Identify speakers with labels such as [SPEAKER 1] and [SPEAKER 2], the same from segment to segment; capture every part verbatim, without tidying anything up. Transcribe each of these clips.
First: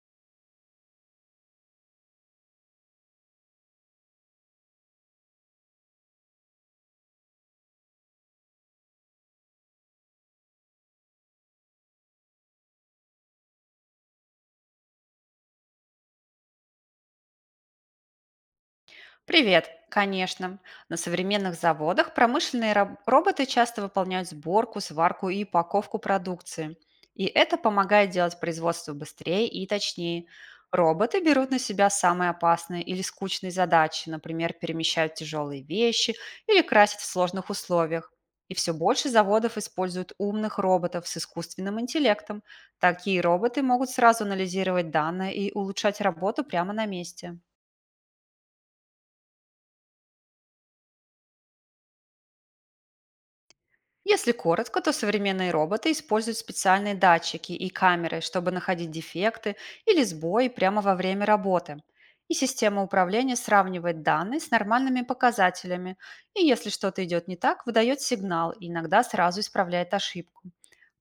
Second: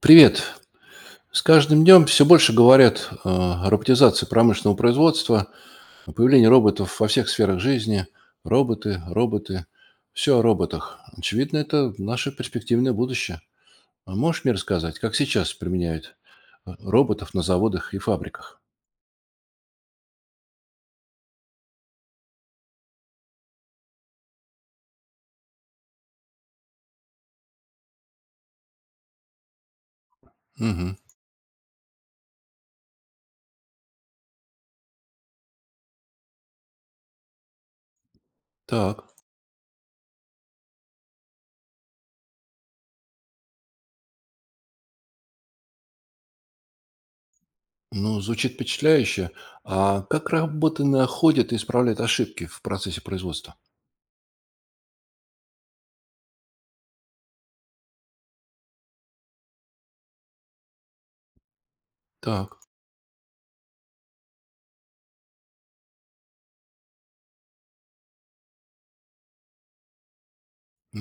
[SPEAKER 1] Привет. С каждым днем все больше говорят э, о роботизации промышленного производства, о появлении роботов во всех сферах жизни. Роботы, роботы, все о роботах. Очевидно, это наше перспективное будущее. А можешь мне рассказать, как сейчас применяют э, роботов на заводах и фабриках?
[SPEAKER 2] Привет, конечно. На современных заводах промышленные раб- роботы часто выполняют сборку, сварку и упаковку продукции. И это помогает делать производство быстрее и точнее.
[SPEAKER 1] Угу.
[SPEAKER 2] Роботы берут на себя самые опасные или скучные задачи, например, перемещают тяжелые вещи или красят в сложных условиях. И все больше
[SPEAKER 1] Так.
[SPEAKER 2] заводов используют умных роботов с искусственным интеллектом. Такие роботы могут сразу анализировать данные и улучшать работу прямо на месте.
[SPEAKER 1] Ну, звучит впечатляюще. А как роботы находят и исправляют ошибки в процессе производства?
[SPEAKER 2] Если коротко, то современные роботы используют специальные датчики и камеры, чтобы находить дефекты или сбои прямо во время работы. И
[SPEAKER 1] Так,
[SPEAKER 2] система управления сравнивает данные с нормальными показателями, и если что-то идет не так, выдает сигнал и иногда сразу исправляет ошибку.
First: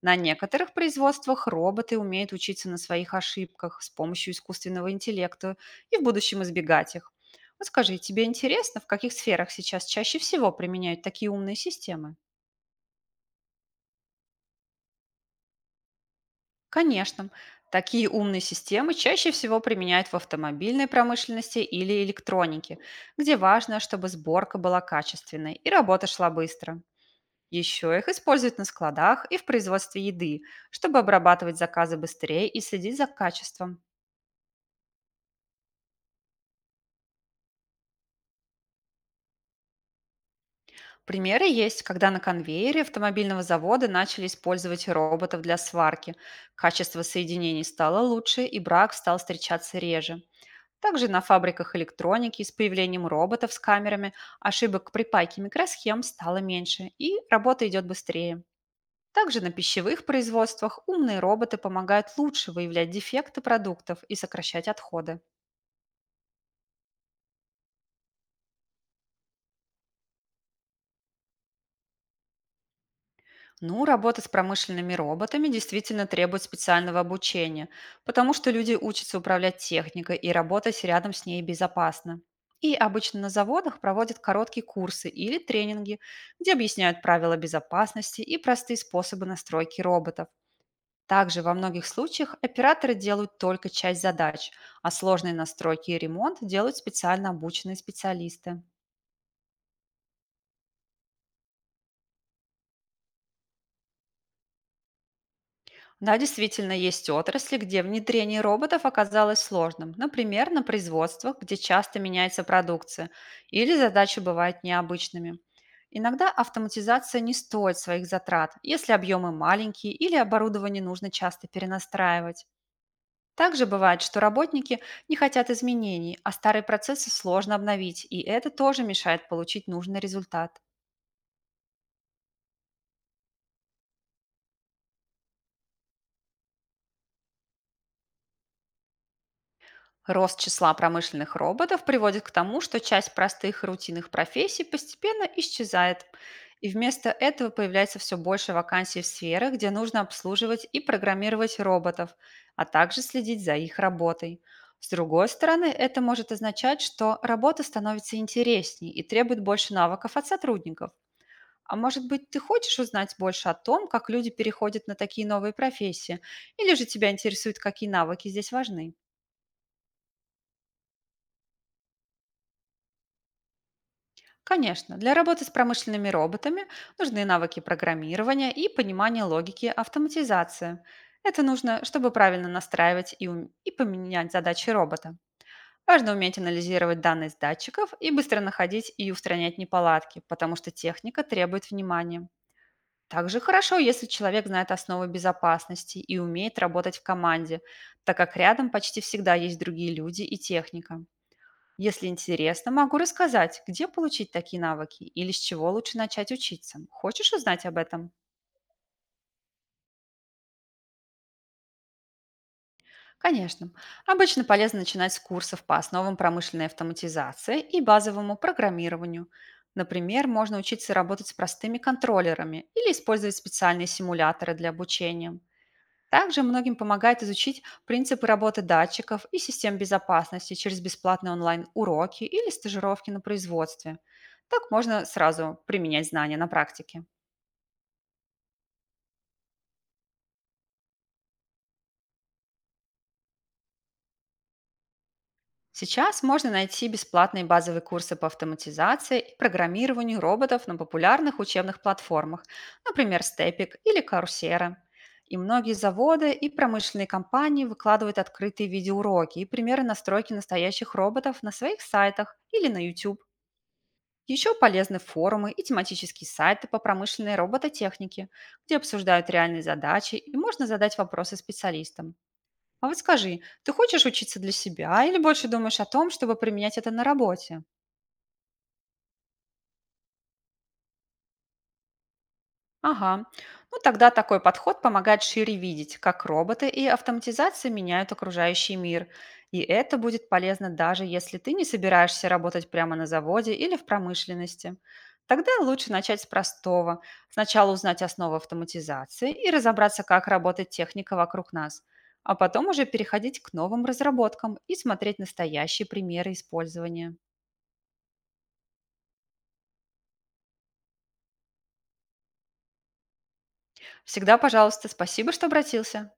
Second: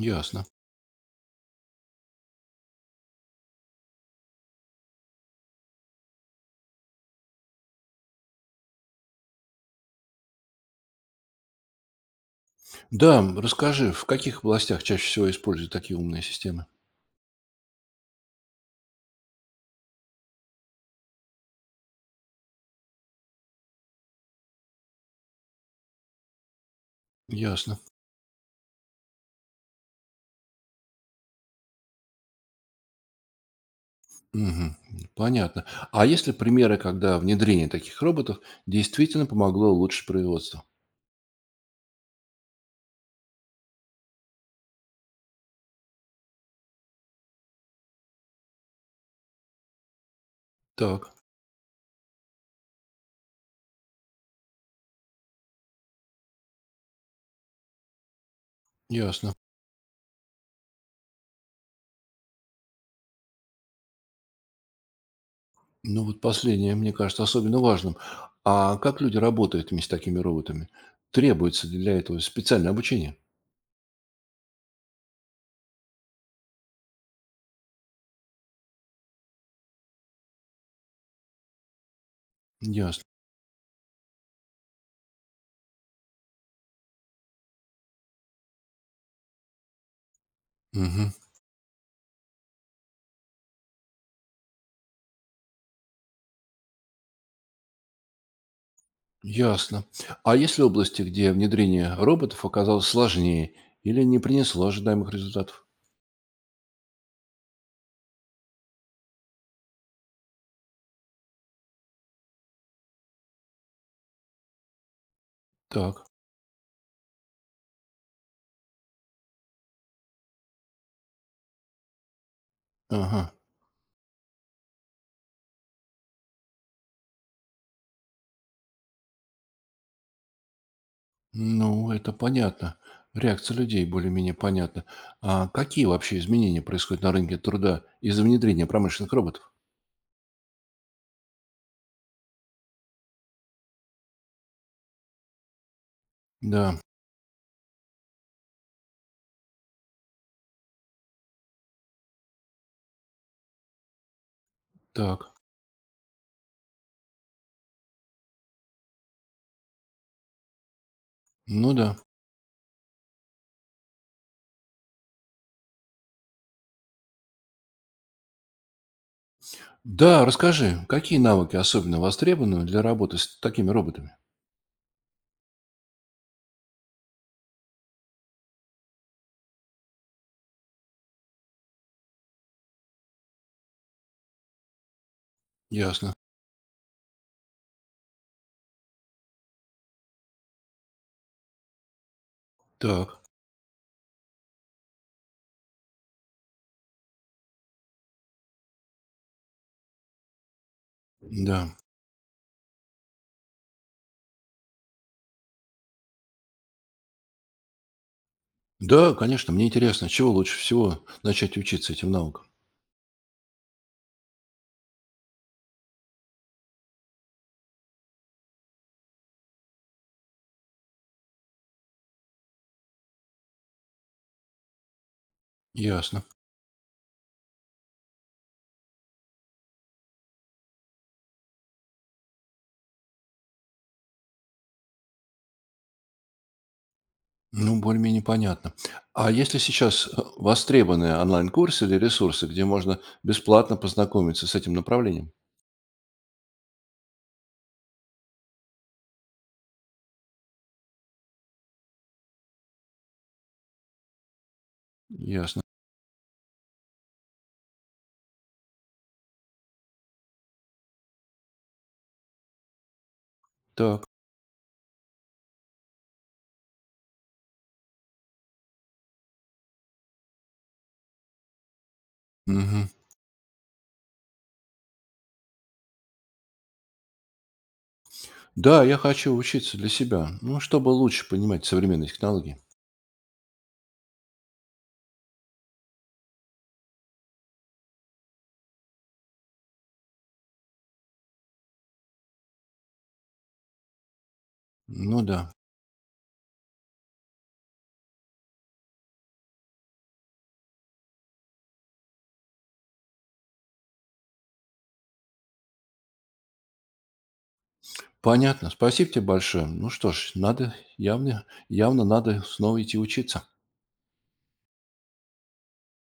[SPEAKER 2] На
[SPEAKER 1] ясно.
[SPEAKER 2] некоторых производствах роботы умеют учиться на своих ошибках с помощью искусственного интеллекта и в будущем избегать их. Вот скажи, тебе интересно, в каких сферах сейчас чаще всего применяют такие умные системы?
[SPEAKER 1] Да, м, расскажи, в каких областях чаще всего используют такие умные системы?
[SPEAKER 2] Конечно, такие умные системы чаще всего применяют в автомобильной промышленности или электронике, где важно, чтобы сборка была качественной и работа шла быстро.
[SPEAKER 1] Ясно.
[SPEAKER 2] Еще их используют на складах и в производстве еды, чтобы обрабатывать заказы быстрее и следить за качеством.
[SPEAKER 1] Мгм. Понятно. А есть ли примеры, когда внедрение таких роботов действительно помогло улучшить производство?
[SPEAKER 2] Примеры есть, когда на конвейере автомобильного завода начали использовать роботов для сварки. Качество соединений стало лучше, и брак стал встречаться реже. Также
[SPEAKER 1] Так,
[SPEAKER 2] на фабриках электроники с появлением роботов с камерами ошибок при пайке микросхем стало меньше и работа идет быстрее.
[SPEAKER 1] ясно.
[SPEAKER 2] Также на пищевых производствах умные роботы помогают лучше выявлять дефекты продуктов и сокращать отходы.
[SPEAKER 1] Ну вот последнее, мне кажется, особенно важным. А как люди работают вместе с такими роботами? Требуется ли для этого специальное обучение?
[SPEAKER 2] Ну, работа с промышленными роботами действительно требует специального обучения, потому что люди учатся управлять техникой и работать рядом с ней безопасно. И
[SPEAKER 1] Ясно.
[SPEAKER 2] обычно на заводах проводят короткие курсы или тренинги, где объясняют правила безопасности и простые способы настройки роботов.
[SPEAKER 1] Мгм.
[SPEAKER 2] Также во многих случаях операторы делают только часть задач, а сложные настройки и ремонт делают специально обученные специалисты.
[SPEAKER 1] Ясно. А есть ли области, где внедрение роботов оказалось сложнее или не принесло ожидаемых результатов?
[SPEAKER 2] Да, действительно, есть отрасли, где внедрение роботов оказалось сложным. Например, на производствах, где часто меняется продукция, или задачи бывают необычными.
[SPEAKER 1] Так.
[SPEAKER 2] Иногда автоматизация не стоит своих затрат, если объемы маленькие или оборудование нужно часто перенастраивать.
[SPEAKER 1] Ага.
[SPEAKER 2] Также бывает, что работники не хотят изменений, а старые процессы сложно обновить, и это тоже мешает получить нужный результат.
[SPEAKER 1] Ну, это понятно. Реакция людей более-менее понятна. А какие вообще изменения происходят на рынке труда из-за внедрения промышленных роботов?
[SPEAKER 2] Рост числа промышленных роботов приводит к тому, что часть простых и рутинных профессий постепенно исчезает, и
[SPEAKER 1] Да,
[SPEAKER 2] вместо этого появляется все больше вакансий в сферах, где нужно обслуживать и программировать роботов, а также следить за их работой. С другой
[SPEAKER 1] так.
[SPEAKER 2] стороны, это может означать, что работа становится интересней и требует больше навыков от сотрудников.
[SPEAKER 1] Ну
[SPEAKER 2] А
[SPEAKER 1] да.
[SPEAKER 2] может быть, ты хочешь узнать больше о том, как люди переходят на такие новые профессии, или же тебя интересуют, какие навыки здесь важны?
[SPEAKER 1] Да, расскажи, какие навыки особенно востребованы для работы с такими роботами?
[SPEAKER 2] Конечно, для работы с промышленными роботами нужны навыки программирования и понимание логики автоматизации. Это нужно, чтобы правильно настраивать и, ум- и поменять задачи робота. Важно
[SPEAKER 1] Ясно.
[SPEAKER 2] уметь анализировать данные с датчиков и быстро находить и устранять неполадки, потому что техника требует внимания.
[SPEAKER 1] Так,
[SPEAKER 2] Также хорошо, если человек знает основы безопасности и умеет работать в команде, так как рядом почти всегда есть другие люди и техника.
[SPEAKER 1] да.
[SPEAKER 2] Если интересно, могу рассказать, где получить такие навыки или с чего лучше начать учиться. Хочешь узнать об этом?
[SPEAKER 1] Да, конечно, мне интересно, чего лучше всего начать учиться этим навыкам?
[SPEAKER 2] Конечно. Обычно полезно начинать с курсов по основам промышленной автоматизации и базовому программированию. Например, можно учиться работать с простыми контроллерами или использовать специальные симуляторы для обучения.
[SPEAKER 1] Ясно.
[SPEAKER 2] Также многим помогает изучить принципы работы датчиков и систем безопасности через бесплатные онлайн-уроки или стажировки на производстве. Так можно сразу применять знания на практике.
[SPEAKER 1] Ну, более-менее понятно. А если сейчас э, востребованы онлайн-курсы или ресурсы, где можно бесплатно познакомиться с этим направлением?
[SPEAKER 2] Сейчас можно найти бесплатные базовые курсы по автоматизации и программированию роботов на популярных учебных платформах, например, Степик или Карусера. И
[SPEAKER 1] Ясно.
[SPEAKER 2] многие заводы и промышленные компании выкладывают открытые видеоуроки и примеры настройки настоящих роботов на своих сайтах или на ю тюб.
[SPEAKER 1] Так.
[SPEAKER 2] Еще полезны форумы и тематические сайты по промышленной робототехнике, где обсуждают реальные задачи и можно задать вопросы специалистам. А
[SPEAKER 1] Мгм.
[SPEAKER 2] вот скажи, ты хочешь учиться для себя или больше думаешь о том, чтобы применять это на работе?
[SPEAKER 1] Да, я хочу учиться для себя, ну, чтобы лучше понимать современные технологии.
[SPEAKER 2] Ага. Ну тогда такой подход помогает шире видеть, как роботы и автоматизация меняют окружающий мир. И это будет полезно, даже если ты не собираешься работать прямо на заводе или в промышленности.
[SPEAKER 1] Ну
[SPEAKER 2] Тогда
[SPEAKER 1] да.
[SPEAKER 2] лучше начать с простого. Сначала узнать основы автоматизации и разобраться, как работает техника вокруг нас. А потом уже переходить к новым разработкам и смотреть настоящие примеры использования.
[SPEAKER 1] Понятно. Спасибо тебе большое. Ну что ж, надо явно, явно надо снова идти учиться.
[SPEAKER 2] Всегда, пожалуйста, спасибо, что обратился.